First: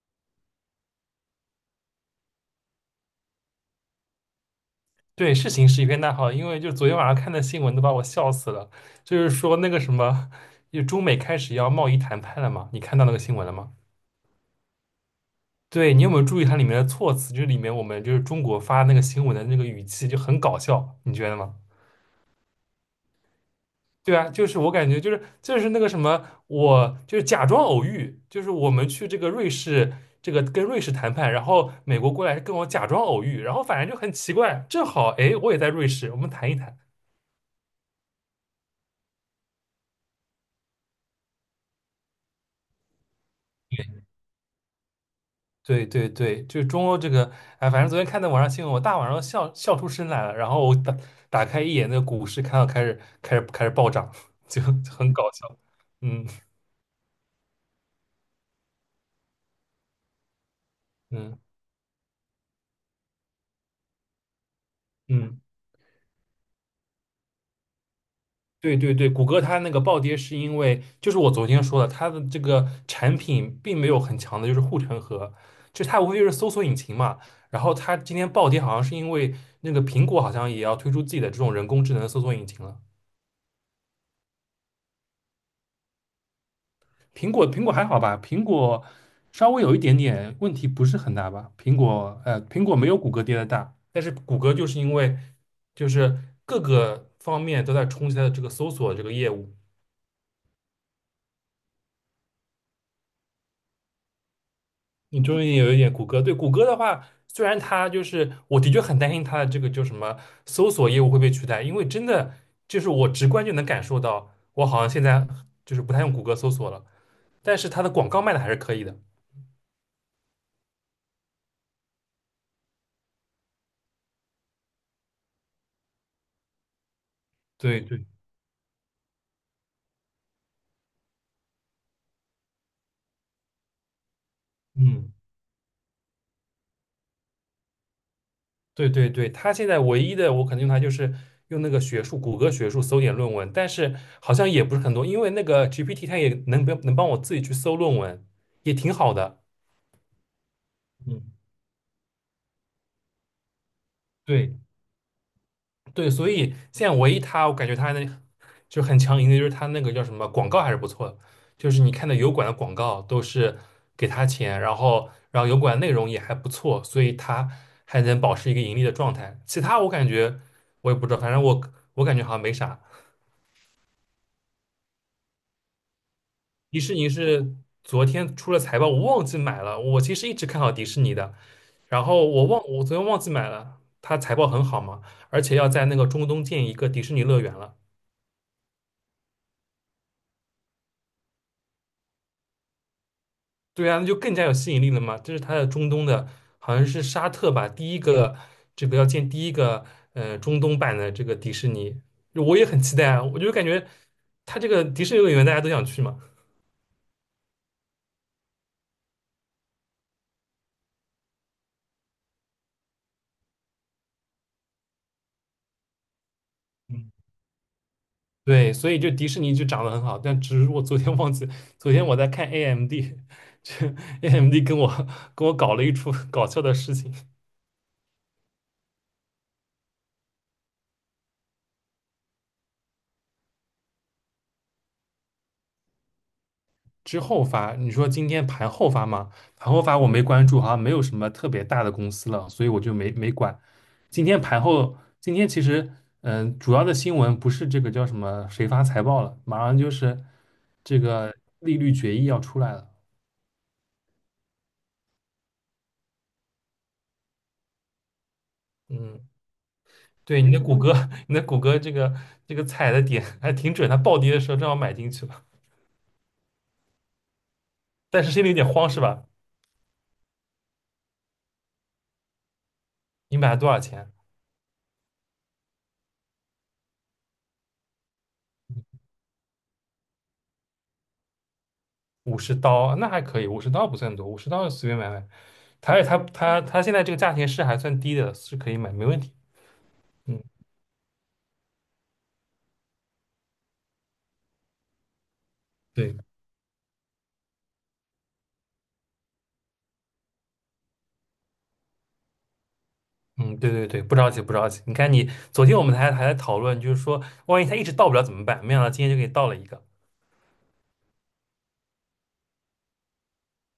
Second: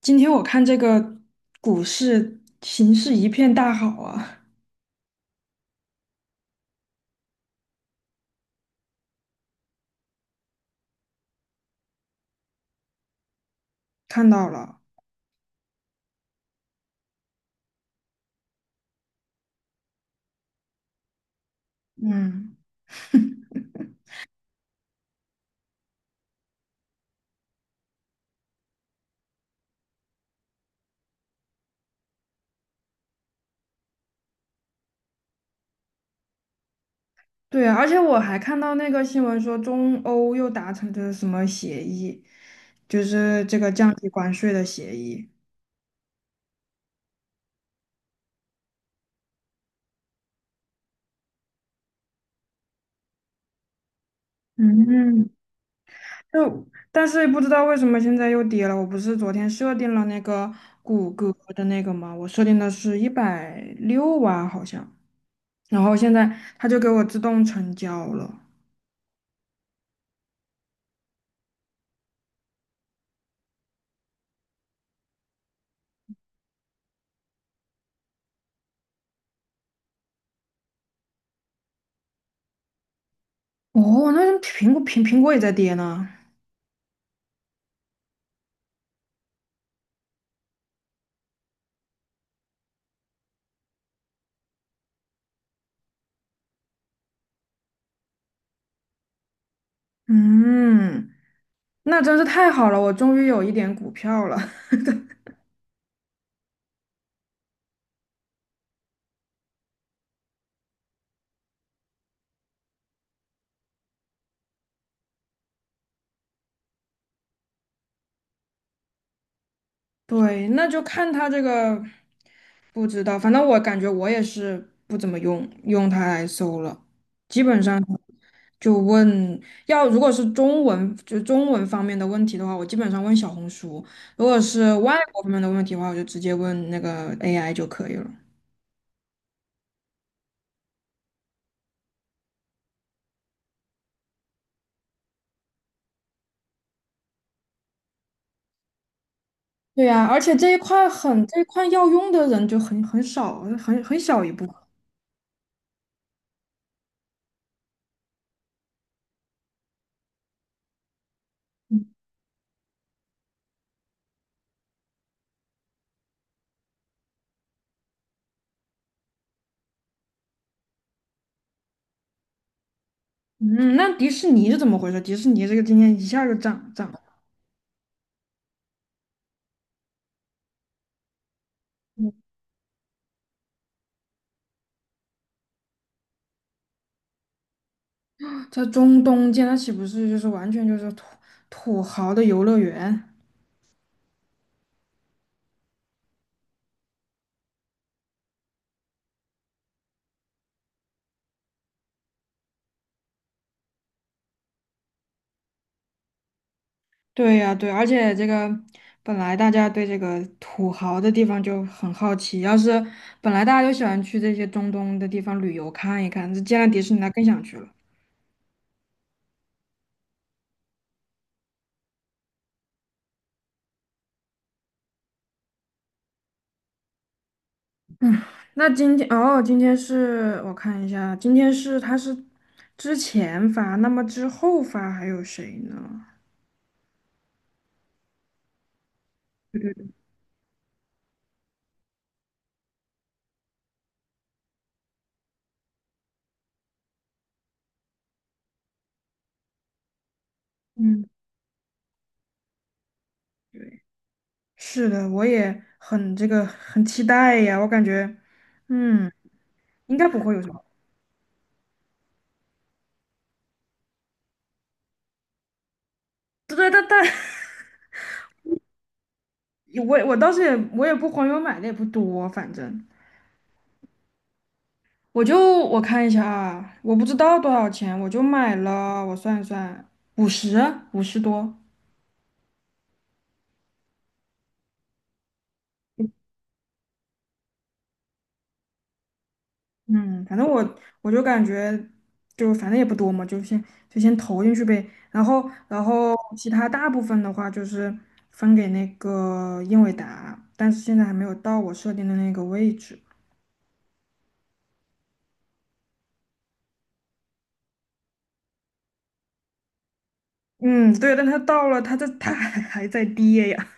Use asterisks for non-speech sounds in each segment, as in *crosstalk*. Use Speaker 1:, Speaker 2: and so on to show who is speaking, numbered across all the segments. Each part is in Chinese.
Speaker 1: 今天我看这个股市形势一片大好啊，
Speaker 2: 对，是形势一片大好，因为就昨天晚上看的新闻都把我笑死了，就是说那个什么，就中美开始要贸易谈判了嘛，你看到那个新闻了吗？
Speaker 1: 看到了。
Speaker 2: 对，你有没有注意它里面的措辞？就是里面我们就是中国发那个新闻的那个语气就很搞笑，你觉得吗？
Speaker 1: 嗯，
Speaker 2: 对啊，就是我感觉就是那个什么，我就是假装偶遇，就是我们去这个瑞士，这个跟瑞士谈判，然后美国过来跟我假装偶遇，然后反正就很奇怪，正好哎我也在瑞士，我们谈一谈。
Speaker 1: 对啊，而且我还看到那个新闻说，中欧又达成的什么协议，就是这个降低关税的协议。
Speaker 2: 对对对，就是中欧这个，哎，反正昨天看到网上新闻，我大晚上笑出声来了。然后我打开一眼那个股市，看到开始暴涨，*laughs* 就很搞
Speaker 1: 嗯，
Speaker 2: 笑。嗯
Speaker 1: 就但是不知道为什么现在又跌了。我不是昨天设定了那个谷歌
Speaker 2: 嗯
Speaker 1: 的那个吗？我设定的是一百六啊，好像，
Speaker 2: 嗯。
Speaker 1: 然后现在它就给我自动成交了。
Speaker 2: 对对对，谷歌它那个暴跌是因为，就是我昨天说的，它的这个产品并没有很强的，就是护城河，就它无非就是搜索引擎嘛。然后它今天暴跌，好像是因为那个苹果好像也要推出自己的这种人工智能搜索引擎了。
Speaker 1: 哦，那苹果苹果也在跌呢。
Speaker 2: 苹果还好吧？苹果稍微有一点点问题，不是很大吧？苹果没有谷歌跌的大，但是谷歌就是因为就是各个方面都在冲击它的这个搜索这个业务。
Speaker 1: 嗯，那真是太好了，我终于有一点股票了。*laughs*
Speaker 2: 你终于有一点谷歌。对谷歌的话，虽然它就是我的确很担心它的这个就什么搜索业务会被取代，因为真的就是我直观就能感受到，我好像现在就是不太用谷歌搜索了，但是它的广告卖的还是可以的。
Speaker 1: 对，那就看它这个，不知道，反正我感觉我也是不怎么用它来搜了，基本上
Speaker 2: 对对，
Speaker 1: 就问要如果是中文就中文方面的问题的话，我基本上问小红书；如果是外
Speaker 2: 嗯。
Speaker 1: 国方面的问题的话，我就直接问那个 AI 就可以了。
Speaker 2: 对对对，他现在唯一的我可能用它就是用那个学术，谷歌学术搜点论文，但是好像也不是很多，因为那个 GPT 它也能能帮我自己去搜论文，也挺好的。
Speaker 1: 对呀，而且这一块
Speaker 2: 嗯，
Speaker 1: 很这一块要用的人就很少，很小一部分。
Speaker 2: 对对，所以现在唯一他我感觉它那就很强硬的，就是他那个叫什么广告还是不错的，就是你看的油管的广告都是给他钱，然后油管内容也还不错，所以他还能保持一个盈利的状态。其他我感觉我也不知道，反正我感觉好像没啥。
Speaker 1: 嗯，那迪士尼是怎么回事？迪士尼这个今天一下就涨
Speaker 2: 迪
Speaker 1: 涨
Speaker 2: 士
Speaker 1: 了，
Speaker 2: 尼是昨天出了财报，我忘记买了。我其实一直看好迪士尼的，然后
Speaker 1: 嗯
Speaker 2: 我昨天忘记买了。它财报很好嘛，而且要在那个中东建一个迪士尼乐园了。
Speaker 1: 在中东间，那岂不是就是完全就是土豪的游乐园？
Speaker 2: 对啊，那就更加有吸引力了嘛。这是它的中东的，好像是沙特吧，第一个这个要建第一个中东版的这个迪士尼，我也很期待啊。我就感觉它这个迪士尼乐园大家都想去嘛。
Speaker 1: 对呀，对，而且这个本来大家对这个土豪的地方就很好奇，要是本来大家就喜欢去这些中东的地方旅游看一看，这见了迪士尼，那更想去了。
Speaker 2: 对，所以就迪士尼就涨得很好，但只是我昨天忘记，昨天我在看 AMD，这 AMD 跟我搞了一出搞笑的事情。
Speaker 1: 那今天哦，今天是我看一下，今天是他是之前发，那么之后发还有谁呢？
Speaker 2: 之后发，你说今天盘后发吗？盘后发我没关注，好像没有什么特别大的公司了，所以我就没管。今天盘后，今天其实主要的新闻不是这个叫什么谁发财报了，马上就是这
Speaker 1: 嗯。
Speaker 2: 个利率决议要出来了，
Speaker 1: 对。是的，我也很这个很期待呀，我感觉，嗯，
Speaker 2: 嗯。
Speaker 1: 应该不会有
Speaker 2: 对，
Speaker 1: 什
Speaker 2: 你的
Speaker 1: 么。
Speaker 2: 谷歌，*laughs* 你的谷歌这个踩的点还挺准，它暴跌的时候正好买进去了，
Speaker 1: 对, *laughs*
Speaker 2: 但是心里有点慌是吧？
Speaker 1: 我当时我也不黄油买的也不多，反正
Speaker 2: 你买了多少钱？
Speaker 1: 我看一下啊，我不知道多少钱，我就买了，我算一算，五十五十多。
Speaker 2: 五十刀，那还可以，五十刀不算多，五十刀随便买买。它现在这个价钱是还算低的，是可以买，没问题。
Speaker 1: 嗯，反
Speaker 2: 嗯，
Speaker 1: 正我就感觉，就反正也不多嘛，就先投进去呗。然后
Speaker 2: 对，
Speaker 1: 其他大部分的话就是分给那个英伟达，但是现在还没有到我设定的那个位置。
Speaker 2: 嗯，对对对，不着急不着急。你看你昨天我们还在讨论，就是说万一它一直到不了怎么办？没想到今天就给你到了一个。
Speaker 1: 嗯，对，但它到了，它这它还 *laughs* 还在跌呀。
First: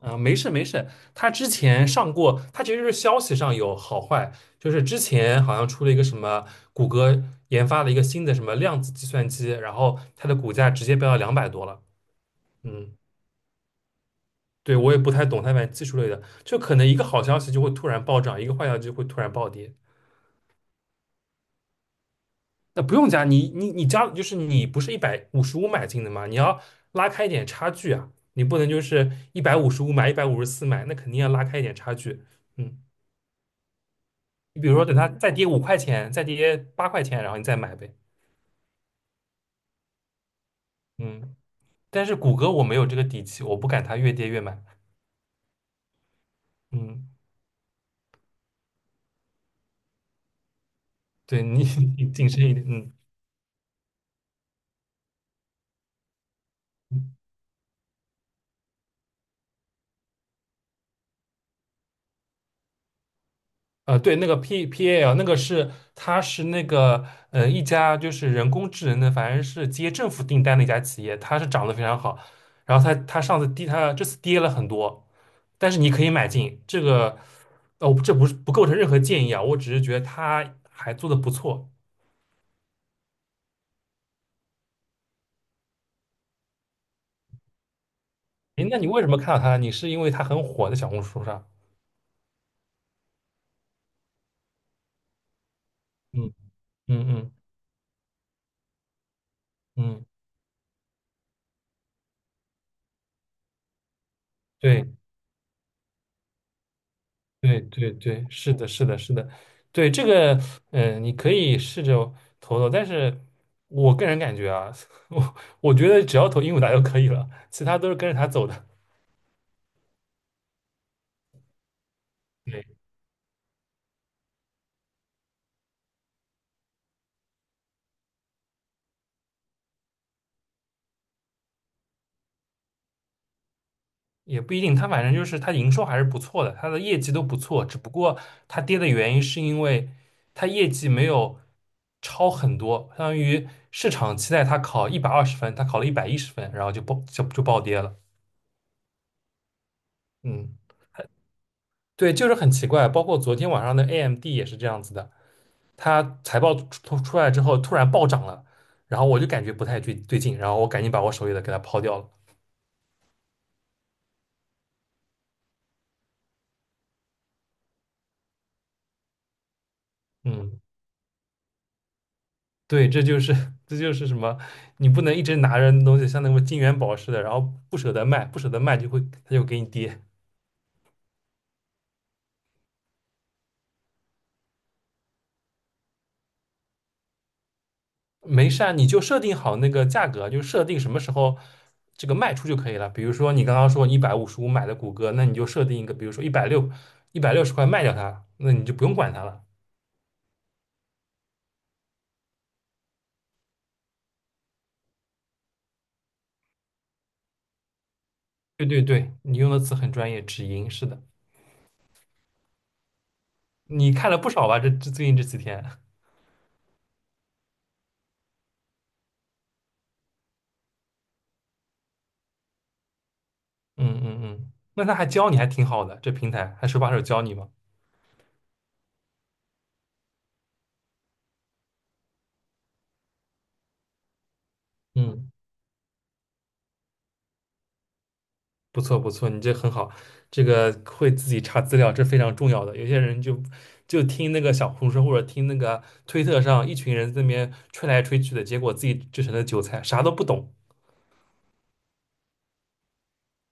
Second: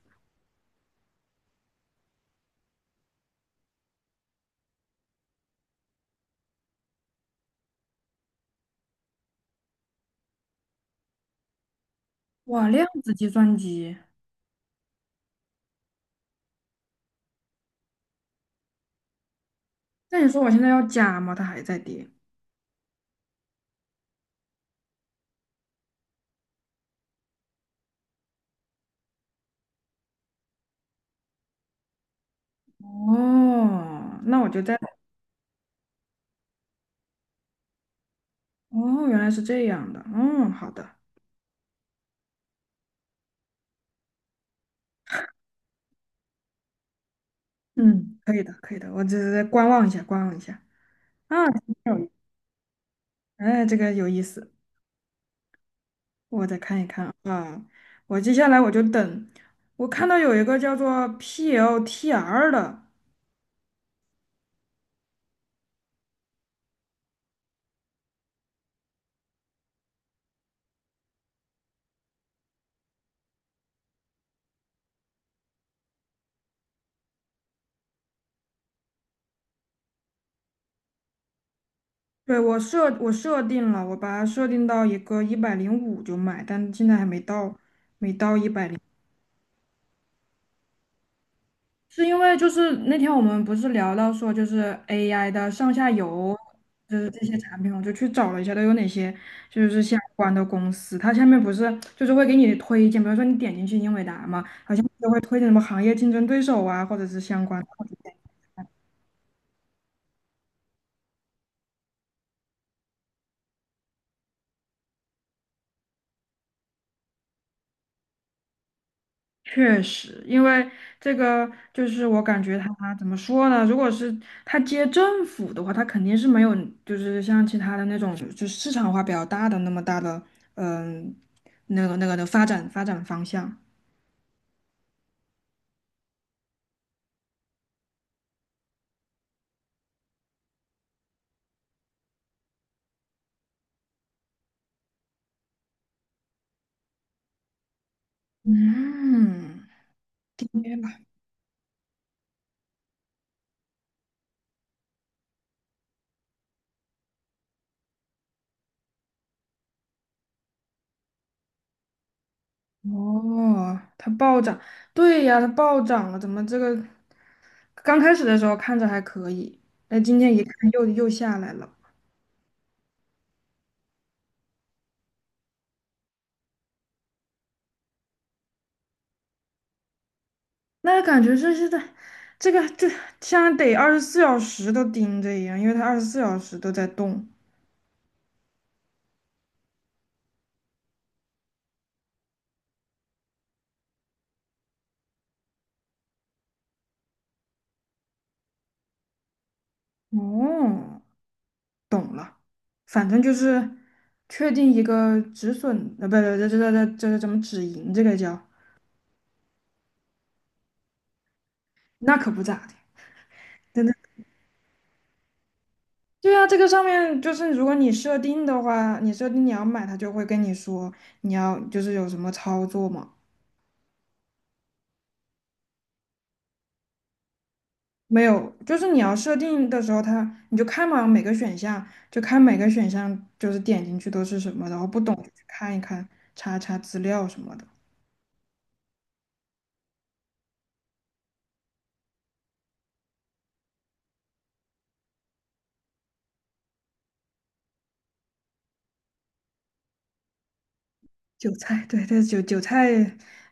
Speaker 2: 啊，没事没事，他之前上过，他其实是消息上有好坏，就是之前好像出了一个什么谷歌研发了一个新的什么量子计算机，然后它的股价直接飙到两百多了。
Speaker 1: 哇，量
Speaker 2: 嗯，
Speaker 1: 子计算机，
Speaker 2: 对，我也不太懂它反正技术类的，就可能一个好消息就会突然暴涨，一个坏消息就会突然暴跌。
Speaker 1: 那你说我现在要加吗？它还在跌。
Speaker 2: 那不用加，你加，就是你不是一百五十五买进的嘛，你要拉开一点差距啊，你不能就是一百五十五买一百五十四买，那肯定要拉开一点差距。嗯。
Speaker 1: 哦，那我就
Speaker 2: 你比如
Speaker 1: 在，
Speaker 2: 说等它再跌五块钱，再跌八块钱，然后你再买呗。
Speaker 1: 哦，原来是这样的。嗯，好的，
Speaker 2: 嗯，但是谷歌我没有这个底气，我不敢它越跌越买。嗯，
Speaker 1: 嗯，可以的，可以的，我只是在观望一下，观望一下。
Speaker 2: 对
Speaker 1: 啊，挺
Speaker 2: 你 *laughs*
Speaker 1: 有意
Speaker 2: 你
Speaker 1: 思
Speaker 2: 谨慎一点。嗯，
Speaker 1: 哎，这个有意思，我再看一看啊。我接下来我就等，我看到有一个叫做 PLTR 的，
Speaker 2: 对，那个 P P A L 那个是它是那个一家就是人工智能的，反正是接政府订单的一家企业，它是涨得非常好。然后它上次跌，它这次跌了很多，但是你可以买进这个。哦，这不是不构成任何建议啊，我只是觉得它还做得不错。
Speaker 1: 对，我设定了，我把它设定到一个一百零五就买，但现在还没到，没到一
Speaker 2: 诶，
Speaker 1: 百。
Speaker 2: 那你为什么看到他？你是因为他很火在小红书上？
Speaker 1: 是因为就是那天我们不是聊到说就是 AI 的上下
Speaker 2: 嗯
Speaker 1: 游，就
Speaker 2: 嗯
Speaker 1: 是这
Speaker 2: 嗯
Speaker 1: 些产品，我就去找了一下都有哪些就是相
Speaker 2: 嗯，
Speaker 1: 关的公司。它下面不是就是会给你推荐，比如说你点进去英伟达嘛，好像
Speaker 2: 对
Speaker 1: 就会推荐什么行业竞争对手啊，或者是相关
Speaker 2: 对
Speaker 1: 的。
Speaker 2: 对对，是的，是的，是的，对这个，你可以试着投投，但是我个人感觉啊，*laughs* 我我觉得只要投鹦鹉达就可以了，其他都是跟着他走的。
Speaker 1: 确实，因为这个就是我感觉
Speaker 2: 对。
Speaker 1: 他怎么说呢？如果是他接政府的话，他肯定是没有，就是像其他的那种，就市场化比较大的那么大的，嗯，那个的发展方向。
Speaker 2: 也不一定，它反正就是它营收还是不错的，它的业绩都不错，只不过它跌的原因是因为它业绩没有超很多，相当于市场期待它考一百二十分，它考了一百一十分，然后就爆就就暴跌了。
Speaker 1: 嗯，
Speaker 2: 嗯，
Speaker 1: 跌了。
Speaker 2: 对，就是很奇怪，包括昨天晚上的 AMD 也是这样子的，它财报出来之后突然暴涨了，然后我就感觉不太对劲，然后我赶紧把我手里的给它抛掉了。
Speaker 1: 哦，它暴涨，对呀，它暴涨了，怎么这个刚开始的时候看着还可以，那今天一
Speaker 2: 嗯。
Speaker 1: 看又下来了。
Speaker 2: 对，这就是 *laughs* 这就是什么？你不能一直拿着那东西，像那个金元宝似的，然后不舍得卖，不舍得卖就会它就给你跌。
Speaker 1: 那感觉就是在这个就像得二十四小时都盯着一样，因为它二十四小时都在动。
Speaker 2: 没事啊，你就设定好那个价格，就设定什么时候这个卖出就可以了。比如说你刚刚说一百五十五买的谷歌，那你就设定一个，比如说一百六十块卖掉它，那你就不用管它了。
Speaker 1: 哦，懂了，反正就是确定一个止损，呃，不对，这怎么止盈？这个叫
Speaker 2: 对对对，你用的词很专业，止盈是的，
Speaker 1: 那可不咋的，真
Speaker 2: 你
Speaker 1: 的。
Speaker 2: 看了不少吧？这最近这几天，
Speaker 1: 对啊，这个上面就是如果你设定的话，你设定你要买，它就会跟你说你要就是有什么操作嘛。
Speaker 2: *laughs* 嗯嗯嗯，那他还教你还挺好的，这平台还手把手教你吗？
Speaker 1: 没有，就是你要设定的时候它，你就看嘛，每个选项就看每个选项，就是点进去都是什么，然后不懂就
Speaker 2: 嗯。
Speaker 1: 去看一看，查查资料什么的。
Speaker 2: 不错不错，你这很好，这个会自己查资料，这非常重要的。有些人就听那个小红书或者听那个推特上一群人在那边吹来吹去的，结果自己就成了韭菜，啥都不懂。
Speaker 1: 韭菜，*laughs* 对，对，韭菜，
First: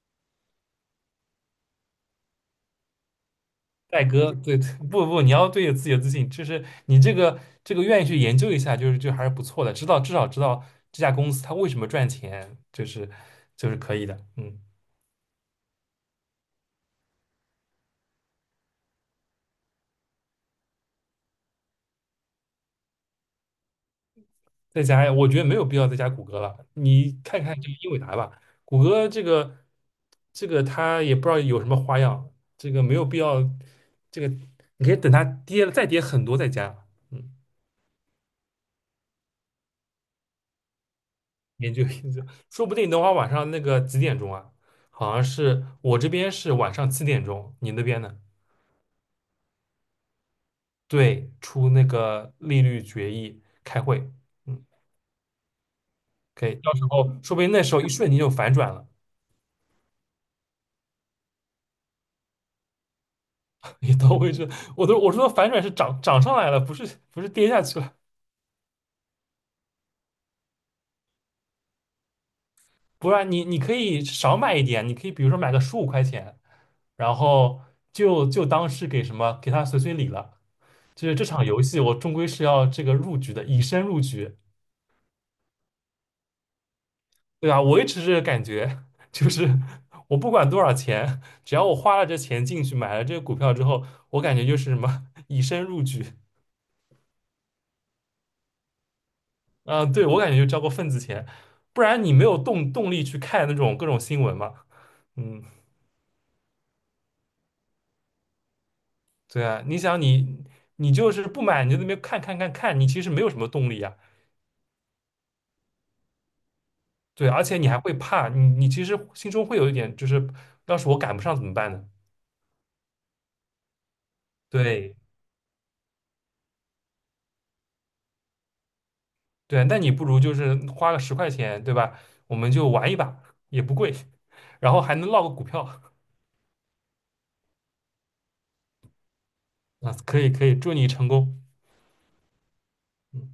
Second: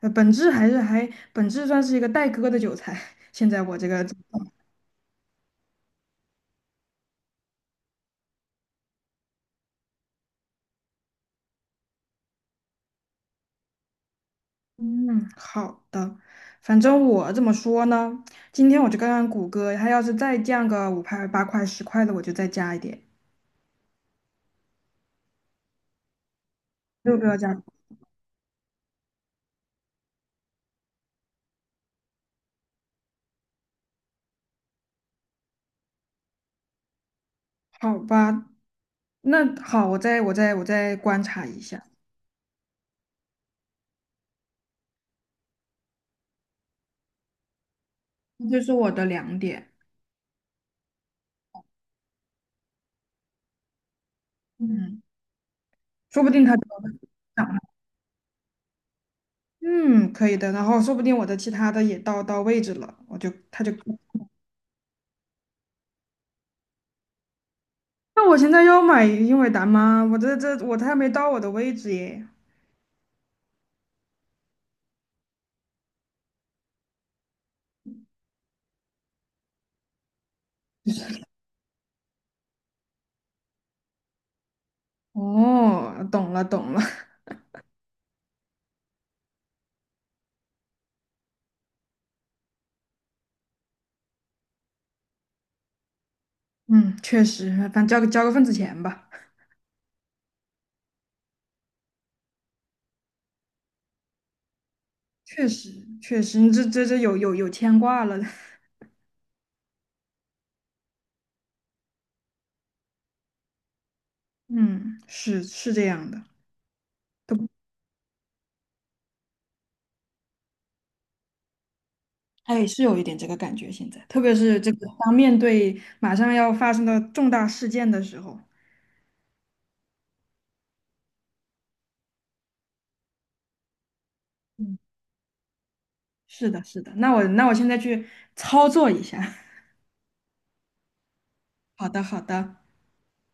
Speaker 1: 呃，本质算是一个待割的韭菜。*laughs* 现在我这个
Speaker 2: 戴哥，对，*laughs* 不不，你要对有自己有自信，就是你这个愿意去研究一下，就是还是不错的，至少知道这家公司它为什么赚钱，就是可以的，嗯。
Speaker 1: *laughs*，嗯，好的，反正我怎么说呢？今天我就看看谷歌，它要是再降个五块、八块、十块的，我就再加一点，
Speaker 2: 再加呀，我觉得没有必要再加谷歌了。
Speaker 1: 六
Speaker 2: 你
Speaker 1: 个要
Speaker 2: 看看
Speaker 1: 加，
Speaker 2: 这个英伟达吧，谷歌这个它也不知道有什么花样，这个没有必要。这个你可以等它跌了再跌很多再加，嗯，
Speaker 1: 好吧？那好，我再观察一
Speaker 2: 研
Speaker 1: 下。
Speaker 2: 究研究，说不定等会儿晚上那个几点钟啊？好像是我这边是晚上七点钟，你那边呢？
Speaker 1: 这是我的两点，
Speaker 2: 对，出那个利率决议开会，嗯，
Speaker 1: 嗯，说不定
Speaker 2: 可以，
Speaker 1: 他就
Speaker 2: 到时候说不
Speaker 1: 想，
Speaker 2: 定那时候一瞬间就反转了。
Speaker 1: 嗯，可以的。然后说不定我的其他的也到到位置了，我就他就，
Speaker 2: 也到位置，我说反转是涨上来了，不是不是跌下去了。
Speaker 1: 那我现在要买英伟达吗？我这这我还没到我的位置耶。
Speaker 2: 不然你可以少买一点，你可以比如说买个十五块钱，然后就当是给什么给他随礼了。就是这场游戏，我终归是要这个入局的，以身入局，
Speaker 1: 哦，懂了，
Speaker 2: 对吧？我一直是感觉，就是我不管多少钱，只要我花了这钱进去买了这个股票之后，我感觉就是什么以身入局
Speaker 1: 嗯，确实，反正交个份子钱吧。
Speaker 2: 啊、对我感觉就交过份子钱，不然你没有动力去看那种各种新闻嘛。嗯，
Speaker 1: 确实确实，你这有牵挂了。*laughs*
Speaker 2: 对啊，你想你就是不买，你就在那边看看，你其实没有什么动力啊。
Speaker 1: 嗯，是是这样的。
Speaker 2: 对，而
Speaker 1: 都
Speaker 2: 且你还会怕，你其实心中会有一点，就是要是我赶不上怎么办呢？
Speaker 1: 哎，是有一点这个感觉，现在，特别是这个
Speaker 2: 对
Speaker 1: 当面对马上要发生的重大事件的时候。
Speaker 2: 对啊，那你不如就是花个十块钱，对吧？我们就玩一把，也不贵，然
Speaker 1: 嗯。
Speaker 2: 后还能落个股票
Speaker 1: 是的，是的，那我那我现在去操作一下。*laughs*
Speaker 2: 啊，可以可以，祝你成功。
Speaker 1: 好的，好的。
Speaker 2: 嗯。